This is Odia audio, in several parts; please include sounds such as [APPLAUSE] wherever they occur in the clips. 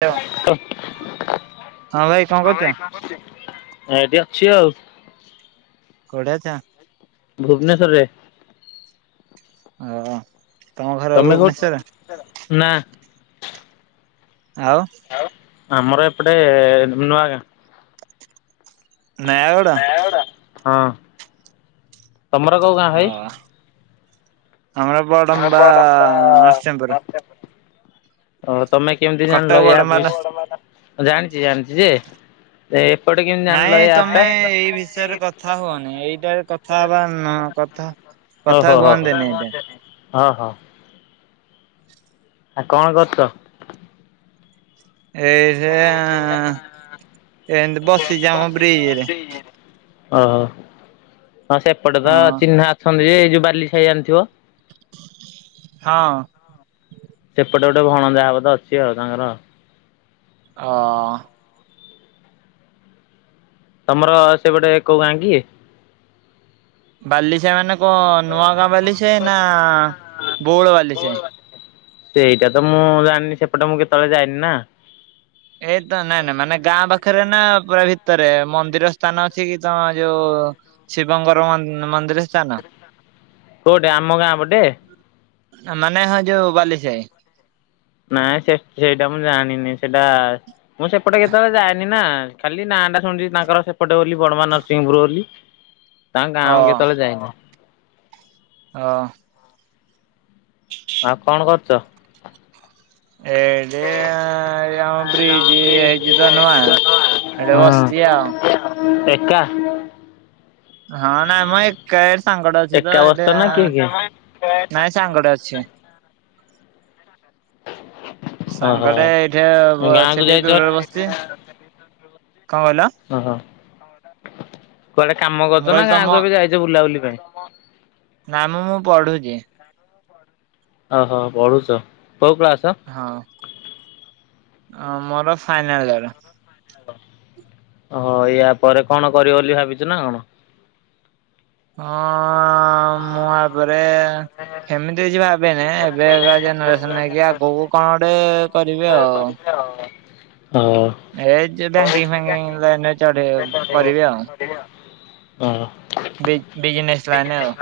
ହ୍ୟାଲୋ ହଁ ହଁ କଣ କରୁଛ? ଭାଇ କଣ କରୁଚୁ ଏଇଠି ଅଛି ଆଉ। କୋଉଡି ଅଛ? ଭୁବନେଶ୍ଵରରେ। ଅହୋ। ତମେ କଉଠି [UNINTELLIGIBLE] ନା। ଆଉ ଆଉ ଆମର ଏପଟେ ନୂଆଗାଁ। ନୟାଗଡ଼। ନୟାଗଡ଼ ହଁ ତମର କୋଉ ଗାଁ ଭାଇ। ହଁ ବଡମବା ଅଷ୍ଟେନେ ପୁରୁ। ଓ ତମେ କେମିତି କଟକ ଜାଣିଲ ୟା ବଡମ୍ବା ବି ମୋ ନରସିଂ ବଡମବା ନା ଜାଣିଛି ଜାଣିଛି ଯେ? ଯେ ଏପଟ କିିମିତି ନାଇଁ ଜାଣିଲ ଏ ତମେ ଆପଟା। ଏଇ ବିଷୟରେ କ କଥା ହୁଅନି ଏଇଟାରେ କଥା ହବା ନ କଥା ହୋ କଥା ହୋ ହୋ ହୁଅନ୍ତିନି ଏଇଟା [UNINTELLIGIBLE] ହଁ ହଁ। ଆଉ କଣ କରୁଚ? ଏଇ ଯେ ଏମତି ବସିଛି ଆମ ବ୍ରିଜରେ। ଓହୋ ହଁ ସେପଟେତ ହଁ ଚିହ୍ନା ଅଛନ୍ତି ଯୋଉ ବାଲିଖାଇ ଜାଣିଥିବ। ହଁ। ସେପଟେ ଗୋଟେ ଭଣଜା ହବ ତ ଅଛି ଆଉ ତାଙ୍କର। ହଁ। ତମର ସେପଟେ କୋଉ ଗାଁ କି? ବାଲି ସାଇ ମାନେ କଁ ନୂଆଗାଁ ବାଲିସାଇ ନା ବଉଳ ବାଲିସାଇ। ସେଇଟା ତ ମୁଁ ଜାଣିନି ସେପଟେ ମୁଁ କେତେବେଳେ ଯାଇନି ନା। ଏ ତ ନାଇଁ ନାଇଁ ମାନେ ଗାଁ ପାଖରେ ନା ପୁରା ଭିତରେ ମନ୍ଦିର ସ୍ଥାନ ଅଛି କି ତମ ଯୋଉ ଶିବଙ୍କର ମ ମନ୍ଦିର ସ୍ଥାନ। କୋଉଠି ଆମ ଗାଁ ପଟେ? ଆ ମାନେ ହଁ ଯୋଉ ବାଲି ସାଇ। ନାଇଁ ସେ ସେଇଟା ମୁଁ ଜାଣିନି ସେଇଟା ମୁଁ ସେପଟେ କେତେବେଳେ ଯାଏନି ନା। ଖାଲି ନାଁଟା ଶୁଣିଛି ତାଙ୍କର ସେପଟେ ବୋଲି ବଡମା ନରସିଂହପୁର ବୋଲି ତାଙ୍କ ଓ ଗାଁକୁ କେତେବେଳେ ଯାଇନି। ଅ [INAUDIBLE] ଆଉ କଣ କରୁଚ? ଏଇଠି ଏ ଆମ ବ୍ରିଜ ହେଇଚି ତ ନୂଆ। ହେଠେ ହଁ ବସିଚି ଆଉ। ଏକା? ହଁ ନାଇଁମ ଏକା ଏ ମୁଁ ସାଙ୍ଗଟେ ଅଛି ତ ଏକା ବସିଛ ଏଠି ନା କିଏ କିଏ? ନାଇଁ ସାଙ୍ଗଟେ ଅଛି। ଓହୋ ସାଙ୍ଗଟେ ଏଇଠେ ବ ଗାଁକୁ ସେ ଟିକେ ଯାଇଛ ଦୂରରେ ବସିଚି। କଣ କହିଲ? ଓହୋ କୁଆଡେ କାମ ମୁଁ କରୁଚ ନା କହିଲି ଗାଁ ତମ କୁ ଏବେ ଯାଇଚ ବୁଲାବୁଲି ପାଇଁ? ନାମ ମୁଁ ପଢୁଚି। ଓହୋ ପଢୁଚ। କୋଉ କ୍ଲାସ୍? ହଁ ମୋର ଫାଇନାଲୟର୍। ଓ ୟାପରେ କଣ କରିବ ବୋଲି ଭାବିଚୁ ନା କଣ? ହଁ ମୁଁ ଆ ପରେ [INAUDIBLE] ଏମିତି କିଛି ଭବେନି ଏବେକା ଜେନେରେସନ ନେଇକି ଆଗକୁ କଣ ଗୋଟେ କରିବି ଆଉ। ହୋଉ। ଏ ଯେ ବ୍ୟାଙ୍କିଙ୍କ୍ ଫ୍ୟାଙ୍କିଙ୍କ୍ ଲାଇନରେ ଚଢେଇ କରିବି ଆଉ। [UNINTELLIGIBLE] ହଁ। ବି-ବିଜିନେସ ଲାଇନ୍ ଆଉ।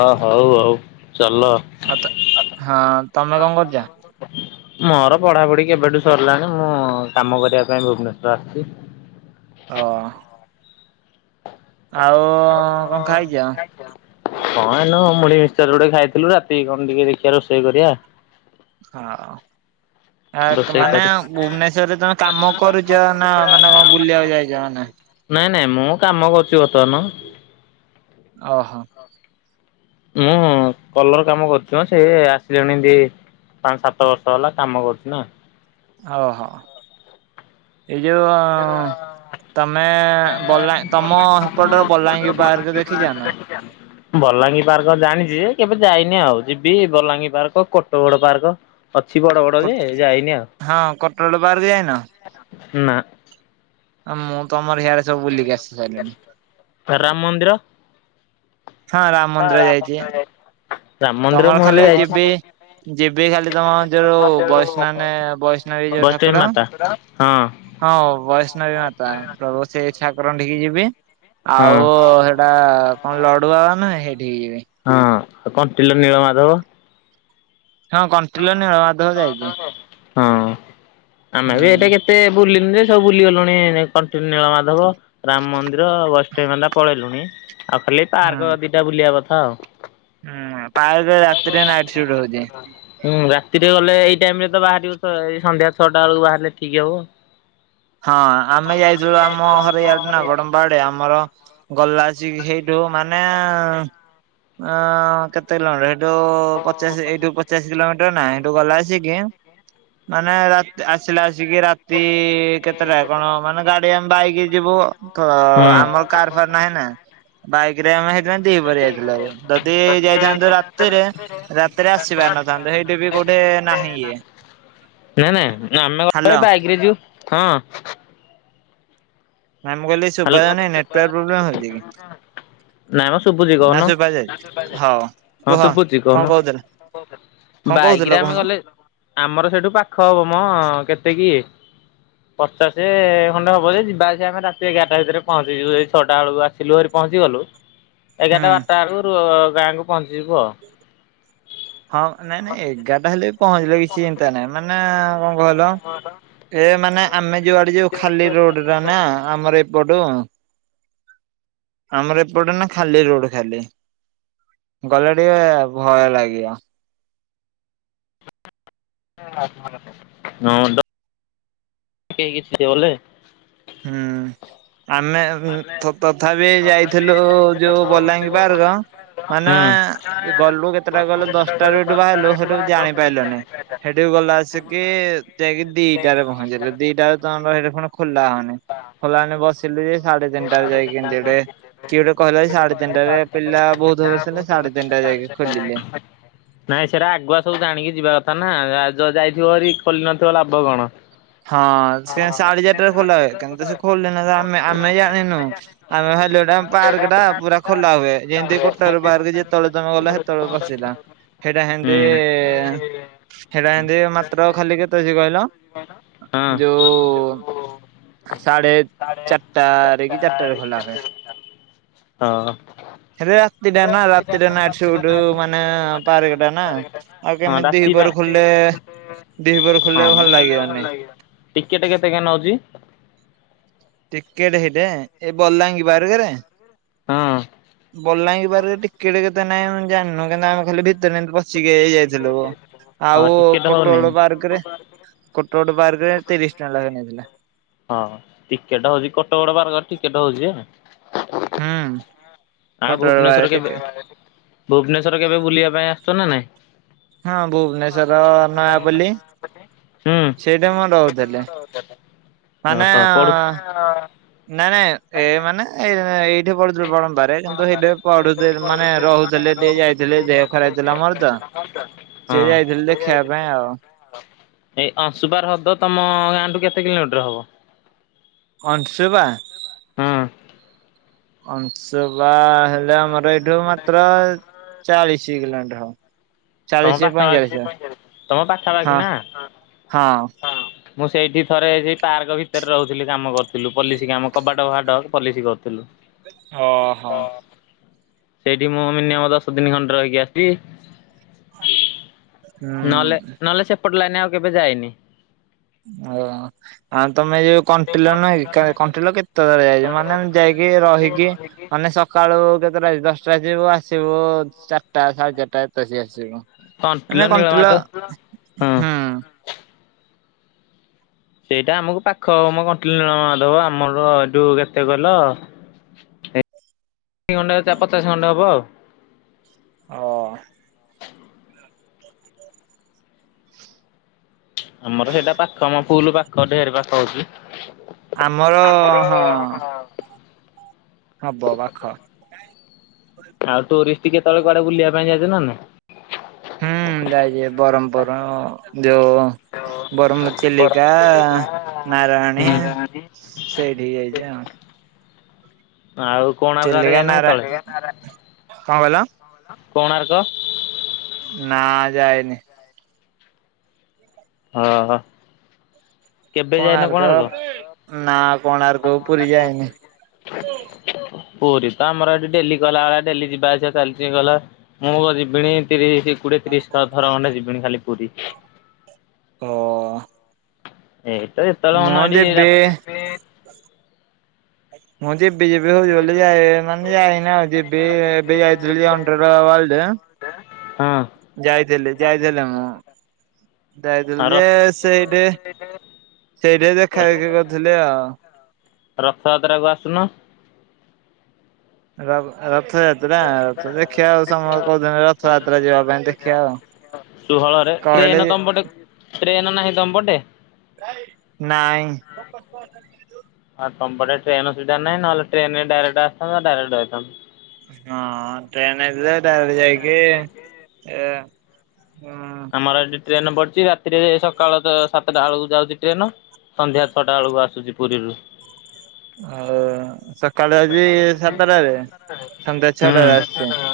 ଅ ହୋଉ ଆଉ ଚାଲ। ଆଉ ତ ହଁ ତମେ କଣ କରୁଚ? ମୋର ପଢାପଢି କେବେଠୁ ସରିଲାଣି। ମୁଁ କାମ କରିବା ପାଇଁ ଭୁବନେଶ୍ୱର ଆସିଚି। ଅ। ଆଉ କଣ ଖାଇଚ? କଣ ଏନୁ ମୁଢି ମିକ୍ସଚର ଗୋଟେ ଖାଇଥିଲୁ ରାତି କଣ ଟିକେ ଦେଖିବା ରୋଷେଇ କରିବା। ହଁ ଆଉ। ଆ ରୋଷେଇ ମାନେ କରି ଭୁବନେଶ୍ଵରରେ ତମେ କାମ କରୁଚ ନା ମାନେ କଣ ବୁଲିବାକୁ ଯାଇଚ ମାନେ। ନାଇଁ ନାଇଁ ମୁଁ କାମ କରୁଚି ବର୍ତ୍ତମାନ। ଓହ। ମୁଁ କଲର କାମ କରୁଚି ମ ସେ ଆସିଲୁଣି ଦି ପାଞ୍ଚ ସାତ ବର୍ଷ ହେଲା କାମ କରୁଚି ନା। ଓହୋ ଏଇ ଯୋଉ ଅଂ ତମେ ବଲା ତମ ସେପଟରେ ବଲାଙ୍ଗୀ ପାର୍କ ଦେଖିଚ ନା? ବଲାଙ୍ଗୀ ପାର୍କ ଜାଣିଚି ଯେ କେବେ ଯାଇନି ଆଉ ଯିବି ବଲାଙ୍ଗୀ ପାର୍କ କୋଟ ବଡ ପାର୍କ। ଅଛି ବଡ ବଡ ଯେ ଯାଇନି ହଁ କଟୋଳ ପାର୍କ ଯାଇନ? ଆଉ ନାଁ। ମୁଁ ତମର ଗାଁ ଆଡେ ସବୁ ବୁଲିକି ଆସି ସାଇଲିଣି। ରାମ ମନ୍ଦିର? ହଁ ରାମ ମନ୍ଦିର ଯାଇଥିବେ। ରାମ ମନ୍ଦିର ତମର ମୁଁ ହେଲେ ଖାଲି ଏ ଯାଇଛି। ଯିବି ଯିବି ଖାଲି ତମ ଯୋଉ ବୈଷ୍ଣନେ-ବୈଷ୍ଣବୀ ଯୋଉ ବୈଷ୍ଣବୀ ଠାକୁର। ମାତା ହଁ ହଁ ବୈଷ୍ଣବୀ ମାତା ପ୍ରଭୁ ସେଇ ଠାକୁରଙ୍କଠିକି ଯିବି। ହଁ। ଆଉ ହେଟା କଣ ଲଡୁଆ ବାବା ନୁହେଁ ହେଇଠି କି ଯିବି। ହଁ ଆଉ କଣ୍ଟିଲ ନୀଳ ମାଧବ? ହଁ କଣ୍ଟିଲ ନିଳମାଧବ ଯାଇଚି। ହଁ। ଆମେ ବି ଏଇଟା କେତେ ବୁଲିନି ଯେ ସବୁ ଭୁଲିଗଲୁଣି କଣ୍ଟି ନୀଳମାଧବ। ରାମ ମନ୍ଦିର ବୈଷ୍ଣବି ମନ୍ଦା ପଳେଇଲୁଣି ଆଉ ଖାଲି ପାର୍କ ଦିଟା ବୁଲିବା କଥା ଆଉ। ଉଁ ପାର୍କରେ ରାତିରେ ନାଇଟ୍ ସିଫ୍ଟ ରହୁଚି। ହୁଁ ରାତିରେ ଗଲେ ଏଇ ଟାଇମ୍ ରେ ତ ବାହାରିବୁ ତ ଏଇ ସନ୍ଧ୍ୟା ଛଅଟା ବେଳକୁ ବାହାରିଲେ ଠିକ୍ ହବ। ହଁ ଆମେ ଯାଇଥିଲୁ ଆମ ଘରେ ଇଆଡେ ନା ଗଡ ବାଡେ ଆମର ଗଲାଚିକ ହେଇଟୁ ମାନେ ଏଁ କେ ସେଇଠୁ ପଚାଶ ଏଇଠୁ ପଚାଶ କିଲୋମିଟର ଟ ନାଇଁ ଏଠୁ ଗଲା ଆସିକି, ମାନେ ରାତ ଆସିଲା ଆସିକି ରାତି କେତେଟା କଣ ମାନେ ଗାଡି ଆମେ ବାଇକି ଯିବୁ, ତ ଆମର କାର ଫାର ନାହିଁ ନା ବାଇକରେ ଆମେ ହେଇଥିପାଇଁ ଦ୍ବିପହରେ ଯାଇଥିଲୁ। ଯଦି ଯାଇଥାନ୍ତୁ ରାତିରେ ରାତିରେ ଆସି ପାରିନଥାନ୍ତୁ। ସେଇଠି ବି କୋଉଠି ନାହିଁ ଇଏ। ନାଇଁ ନାଇଁ, ଆମେ କଣ ପାଇଁ ହାଲୋ। ବାଇକରେ ଯିବୁ, ହଁ। ମାମୁଁ କହିଲେ [UNINTELLIGIBLE] ନାଇଁ ମ ଶୁଭୁଛି ନା କହୁନ, ଶୁଭା ଯାଉଛି? ହଉ ହଁ କୁହ ଶୁଭୁଛି କଣ କହୁନ। କହୁଥିଲ କଣ କହୁଥିଲ ବାଇକିରେ ଆମେ କହୁନ ଗଲେ, ଆମର ସେଇଠୁ ପାଖ ହବ ମ କେତେ କି ପଚାଶେ ଖଣ୍ଡେ ହବ ଯେ, ଯିବା ଆସିବା ଆମେ ରାତ ତି ଏଗାରଟା ଭିତରେ ପହଞ୍ଚି ଯିବୁ, ଏଇ ଛଅଟା ବେଳୁ ଆସିଲୁ ଭାରି ପହଞ୍ଚିଗଲୁ, ହୁଁ। ଏଗାରଟା ବାରଟାରୁ ରୁ ଗାଁକୁ ପହଞ୍ଚି ଯିବୁ ଆଉ। ହଁ, ନାଇଁ ନାଇଁ, ଏଗାରଟା ହେଲେ ବି ପହଞ୍ଚିଲେ କିଛି ଚିନ୍ତା ନାହିଁ। ମାନେ କଣ କହିଲ ଏ ମାନେ ଆମେ ଯୋଉଆଡେ ଯିବୁ, ଖାଲି ରୋଡଟା ନା ଆମର ଏପଟୁ। ଆମର ଏପଟେ ନା ଖାଲି ରୋଡ ଖାଲି। ଗଲେ ଟିକେ ଭୟ ଲାଗିବ। [INAUDIBLE] କେଇ କିଛି ଗଲେ ହୁଁ, ଆମେ ଆଉ ଉମ୍ ତଥାପି ଯାଇଥିଲୁ ଯୋଉ ବଲାଙ୍ଗୀ ପାର୍କ ମାନେ ହୁଁ ଗଲୁ କେତେ ସାତଟା ଗଲେ ଦଶଟାରୁ ଏଠୁ ବାହାରିଲୁ, ସେଠୁ ଜାଣିପାଇଲୁନି। ସେଠିକୁ ଗଲା ଆସିକିି ଯାଇକି ଦିଟାରେ ପହଞ୍ଚିଲୁ। ଦିଟା ବେଳକୁ ତମର କଣ ହେଇଟି କଣ ଖୋଲା ହଉନି ଖୋଲା ହଉନି ବସ ସିଲୁ ଯେ ସାଢେ ତିନିଟାରେ ଯାଇ କେନ୍ତି ଗୋଟେ, କିଏ ଗୋଟେ କହିଲା ଯେ ସାଢେ ତିନିଟାରେ ପିଲା ବହୁତ ହବ ସିଲେ [UNINTELLIGIBLE] ନାଇଁ ସେଇରା ଆଗୁଆ ସବୁ ଜାଣିକି ଯିବା କଥା ନା, ଯ ଯାଇଥିବ ହାରି ଖୋଲି ନଥିବ ଲାଭ କଣ? ହଁ, ସେ ସାଢେ ଚାରିଟାରେ ଖୋଲା ହୁଏ। କାରଣ ତ ସେ ଖୋଲି ନଥିଲା ଆମେ-ଆମେ ଜାଣିନୁ, ଆମେ ଭାବିଲୁ ଏଇଟା ପାର୍କଟା ପୁରା ଖୋଲା ହୁଏ। ଯେନ୍ତି କୋଟଗଡ଼ ପାର୍କ ଯେତେବଳେ ତମେ ଗଲ, ସେତେବେଳେ ପଶିଲ। ହେଇଟା ହୁଁ ହେମତି ହେଇଟା ଏନ୍ତି ମାତ୍ର ଖାଲି କେତେ ହଉଚି କହିଲ? ହଁ ଯୋଉ ସାଢ଼େ ଚାରିଟାରେ କି ଚାରିଟାରେ ଖୋଲା ହୁଏ। ହଁ। ରେ ରାତିଟା ନା, ରାତିରେ ନାଇଟ୍ ସୁଟ ମାନେ ପାର୍କଟା ନା। ଆଉ ହଁ କେମିତି ରାତି ଦ୍ୱିପହରୁ ପାଇଁ ଖୋଲିଲେ, ଦ୍ୱିପହରୁ ଖୋଲିଲେ ଭଲ ଲାଗିବନି। ଟିକେଟ୍ କେତେ କେ ନଉଛି? ଟିକେଟ୍ ହେଇଟା, ଏ ବଲାଙ୍ଗୀ ପାର୍କରେ? ହଁ ବଲାଙ୍ଗୀ ପାର୍କରେ ଟିକେଟ୍ କେତେ ନାହିଁ ଆମେ ଜାଣିନୁ, କିନ୍ତୁ ଆମେ ଖାଲି ଭିତରେ ଏମତି ପଶି ଶିକି ହେଇଯାଇଥିଲୁ। ହଁ ଆଉ ଟିକେଟ ହଉନି। କୋଟଗଡ଼ ପାର୍କରେ କୋଟଗଡ଼ ପାର୍କରେ ତିରିଶ ଟଙ୍କା ଲେଖାଁ ନେଇଥିଲା। ହଁ ଟିକେଟ ହଉଛି, କୋଟଗଡ଼ ପାର୍କରେ ଟିକେଟ ହଉଛି ଯେ ହୁଁ। ଆଉ କୋଟଗଡ ଭୁବନେଶ୍ଵର ପାର୍କ କେବେ, ଟିକେ ଭୁବନେଶ୍ଵର କେବେ ବୁଲିବା ପାଇଁ ଆସୁଚ ନା ନାଇଁ? ହଁ ଭୁବନେଶ୍ଵର ନୟାପଲ୍ଲୀ ସେଇଠି ମୁଁ ରହୁଥିଲି ହୁଁ। ମାନେ ଓହୋ ପଢୁ ନାଇ ନାଇଁ, ଏଇ ମାନେ ଏଇ ଏଠି ପଢୁଥିଲି ବଳମ୍ବାରେ, କିନ୍ତୁ ସେଇଠି ପଢୁଥିଲେ ମାନେ ରହୁଥିଲେ ଟିକେ ଯାଇଥିଲି ଦେହ ଖରାପ ହେଇଥିଲା ମୋର ତ ସେଇ ହଁ। ଯାଇଥିଲି ଦେଖେଇବା ପାଇଁ ଆଉ। ଏଇ ଅଂଶୁପା ହ୍ରଦ ତମ ଗାଁଠୁ କେତେ କିଲୋମିଟର ହବ? ଅଂଶୁପା? ହଁ ଅଂଶୁପା ହେଲେ ଆମର ଏଇଠୁ ମାତ୍ର ଚାଳିଶ କିଲୋ ମିଟର ହବ। ତମ ଚାଳିଶ ପାଖା ପଇଁଚାଳିଶ ପାଖି ତମ ପାଖା ପାାଖି ହଁ ନା। ହଁ। ମୁଁ ସେଇଠି ଥରେ ସେଇ ପାର୍କ ଭିତରେ ରହୁଥିଲି କାମ କରୁଥିଲୁ ପଲିସିି କାମ କବାଟ ଫବାଡ ପଲିସିି କରୁଥିଲୁ। ଅ ହ। ସେଇଟି ମୁଁ ମିନିଅମ ଦଶ ଦିନି ଖଣ୍ଡେ ରହିକି ଆସିଚି। ନଲେ ହୁଁ ନଲେ ସେପଟ ଲାଇନି ଆଉ କେବେ ଯାଇନି। ଆଉ ଆଉ ତମେ ଯୋଉ କଣ୍ଟିଲ ନୁହଁ କି କଣ୍ଟିଲ କେତେ ତର ଯାଇଚି ମାନେ ଯାଇକି ରହିକି ମାନେ ସକାଳୁ କେତେଟା କି ଦଶଟା ଜିବୁ ଆସିବୁ ଚାଟା ସାଢ଼େ ଚାଟା ଏତେ ସି ଆସିବୁ। କଣ୍ଟିଲ ମାନେ କଣ୍ଟିଲ ନୀଳମାଧବ ହଁ। ହୁଁ। ସେଇଟା ଆମକୁ ପାଖ ହବ ମ କଣ୍ଟିଲ ନୀଳମାଧବ ଆମର ଏ ଯୋଉ କେତେ କହିଲ? ଏଇ ତିନି [UNINTELLIGIBLE] ପଚାଶ ଖଣ୍ଡେ ହବ ଆଉ। ଅ। ଆମର ସେଇଟା ପାଖ ଆମ ଫୁଲ ପାଖ ଢେର ପାଖ ହଉଚି। ଆମର ଆମର ହଁ। ହବ ପାଖ। ଆଉ ଟୁରିଷ୍ଟ କେ ତଳେ କୁଆଡେ ବୁଲିବା ପାଇଁ ଯାଉଛ ନା? ହୁଁ ଯାଇଚି ବରମପୁର ଯଉ ବର୍ମ ଚିଲିକା ନାରାୟଣୀ ହୁଁ ସେଇଠି କି ଯାଇଛି ଆଉ। ଆଉ କୋଣାର୍କ ଆଡେ ଯାଇନ କେତଳେ? କଁ କହିଲ? କୋଣାର୍କ। ନା ଯାଇନି। ଓ ହୋ। କୋଣାର୍କ ନା କୋଣାର୍କ ପୁରୀ ଯାଇନି। ପୁରୀ ତ ଆମର ଏଠି ଡେଲି କହିଲାବଳିଆ ଡେଲି ଯିବା ଆସିବା ଚାଲିଚି ଗଲା। ମୁଁ ପା ଯିବିଣୀ ତିରିଶ କୋଡିଏ ତିରିଶ ଥର ଖଣ୍ଡେ ଯିବିଣୀ ଖାଲି ପୁରୀ। ଓ। ଏଇ ତ ଯେତେବେଳେ ମୁଁ ମନ ଏଠି ରା ଯିବି [UNINTELLIGIBLE] ମୁଁ ଯିବି ଯିବି ହଉଛି ବୋଲି ଯା ମାନେ ଯାଇନି ଆଉ ଯିବି ଏବେ ଯାଇଥିଲି ଅଣ୍ଡର ୱାଲ୍ଡ୍ ହଁ। ଯାଇଥିଲି ଯାଇଥିଲି ମୁଁ। ଯାଇଥିଲୁ ର ଯେ ସେଇଟି [UNINTELLIGIBLE] ସେଇଠି ଦେଖାହେଇକି କରିଥିଲି ଆଉ। ରଥଯାତ୍ରା କୁ ଆସୁନ। ରବ ରଥଯାତ୍ରା ଦେଖିଆ ଆଉ ସମ କୋଉଚନ୍ତି ରଥଯାତ୍ରା ଯିବା ପାଇଁ ଦେଖିଆ ଆଉ। ଷୋହଳରେ କହିଲେ ଟ୍ରେନ ତମପଟେ ଟ୍ରେନ ନାହିଁ ତମପଟେ? ନାଇଁ। ଆ ତମ ପଟେ ଟ୍ରେନସୁବିଧା ନାଇଁ ନହେଲେ ଟ୍ରେନରେ ଡାଇରେକ୍ଟ ଆସିଥାନ୍ତ ଡାଇରେକ୍ଟ ଯାଇଥାନ୍ତ। ହଁ ଟ୍ରେନ ହେଇଥିଲେ ଡାଇରେକ୍ଟ ଯାଇକି ଏ ଉଁ। ଆମର ଏଠି ଟ୍ରେନ ପଡ଼ିଛି ରାତିରେ ସକାଳତ ସାତଟା ବେଳକୁ ଯାଉଛି ଟ୍ରେନ। ସନ୍ଧ୍ୟା ଛଅଟା ବେଳକୁ ଆସୁଚି ପୁରୀରୁ। ଆଉ ସକାଳୁ ଆଜି ସାତଟାରେ ସନ୍ଧ୍ୟା ଛଅଟାରେ ଆସିଛି। ଉଁ।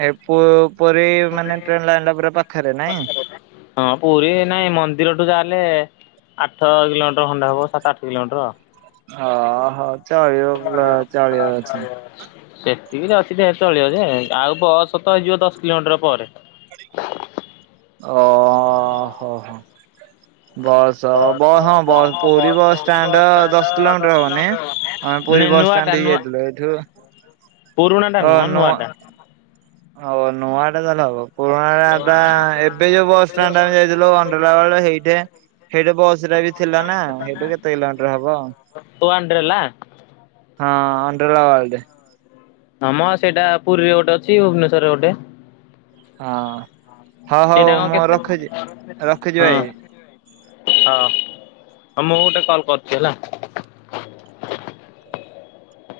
ହେ ପୋ ପୁରୀ ମାନେ ଟ୍ରେନ ଲାଇନରା ପୁରା ପାଖରେ ନାଇଁ? ହଁ ପୁରୀ ନାଇଁ ମନ୍ଦିରଠୁ ଯାହେଲେ ଆଠ କିଲୋମିଟର ଖଣ୍ଡେ ହବ ସାତ ଆଠ କିଲୋମିଟର। ଅ ହ ଚଳିବ ପ ଚଳିବ ଅଛି। ସେତିକିରେ ଅଛି ଯେହେତୁ ଚଳିବ ଯେ ଆଉ ବସ ତ ହେଇଯିବ ଦଶ କିଲୋମିଟର ପରେ। ଓ ହୋ ହୋ। ବସ ବ ହଁ ବ ପୁରୀ ବସଷ୍ଟାଣ୍ଡ ଦଶ କିଲୋମିଟର ହବନି। ଆମେ ପୁରୀ ନାଇଁ ନୂଆଟା ବସଷ୍ଟାଣ୍ଡ ଦେଇ ନୂଆ ଯାଇଥିଲୁ ଏଇଠୁ। ପୁରୁଣାଟା ଓ ନୁହଁ ନୂଆ ନୂଆଟା। ହ ନୂଆ ବାଟେ ତାହେଲେ ହବ। ପୁରୁଣା [UNINTELLIGIBLE] ଟା ଏବେ ଯୋଉ ବସଷ୍ଟାଣ୍ଡ ଆମେ ଯାଇଥିଲୁ [UNINTELLIGIBLE] ସେଇଠି ସେଇଠୁ ବସରା ବି ଥିଲା ନା ହେଇଠୁ କେତେ କିଲୋମିଟର ହବ। ୱାଣ୍ଡରେଲା? ହଁ ଅଣ୍ଡରେଲା ୱାଲଡେ। ହଁମ ସେଇଟା ପୁରୀରେ ଗୋଟେ ଅଛି ଭୁବନେଶ୍ଵରରେ ଗୋଟେ। ହଁ ହଉ ହଉ ସେଇଟା କଁ ମୁଁ କେତେ ରଖୁଛି ରଖୁଛି ଭାଇ। ହଁ। ହଁ ହଁ ମୁଁ ଗୋଟେ କଲ କରୁଚି ହେଲା।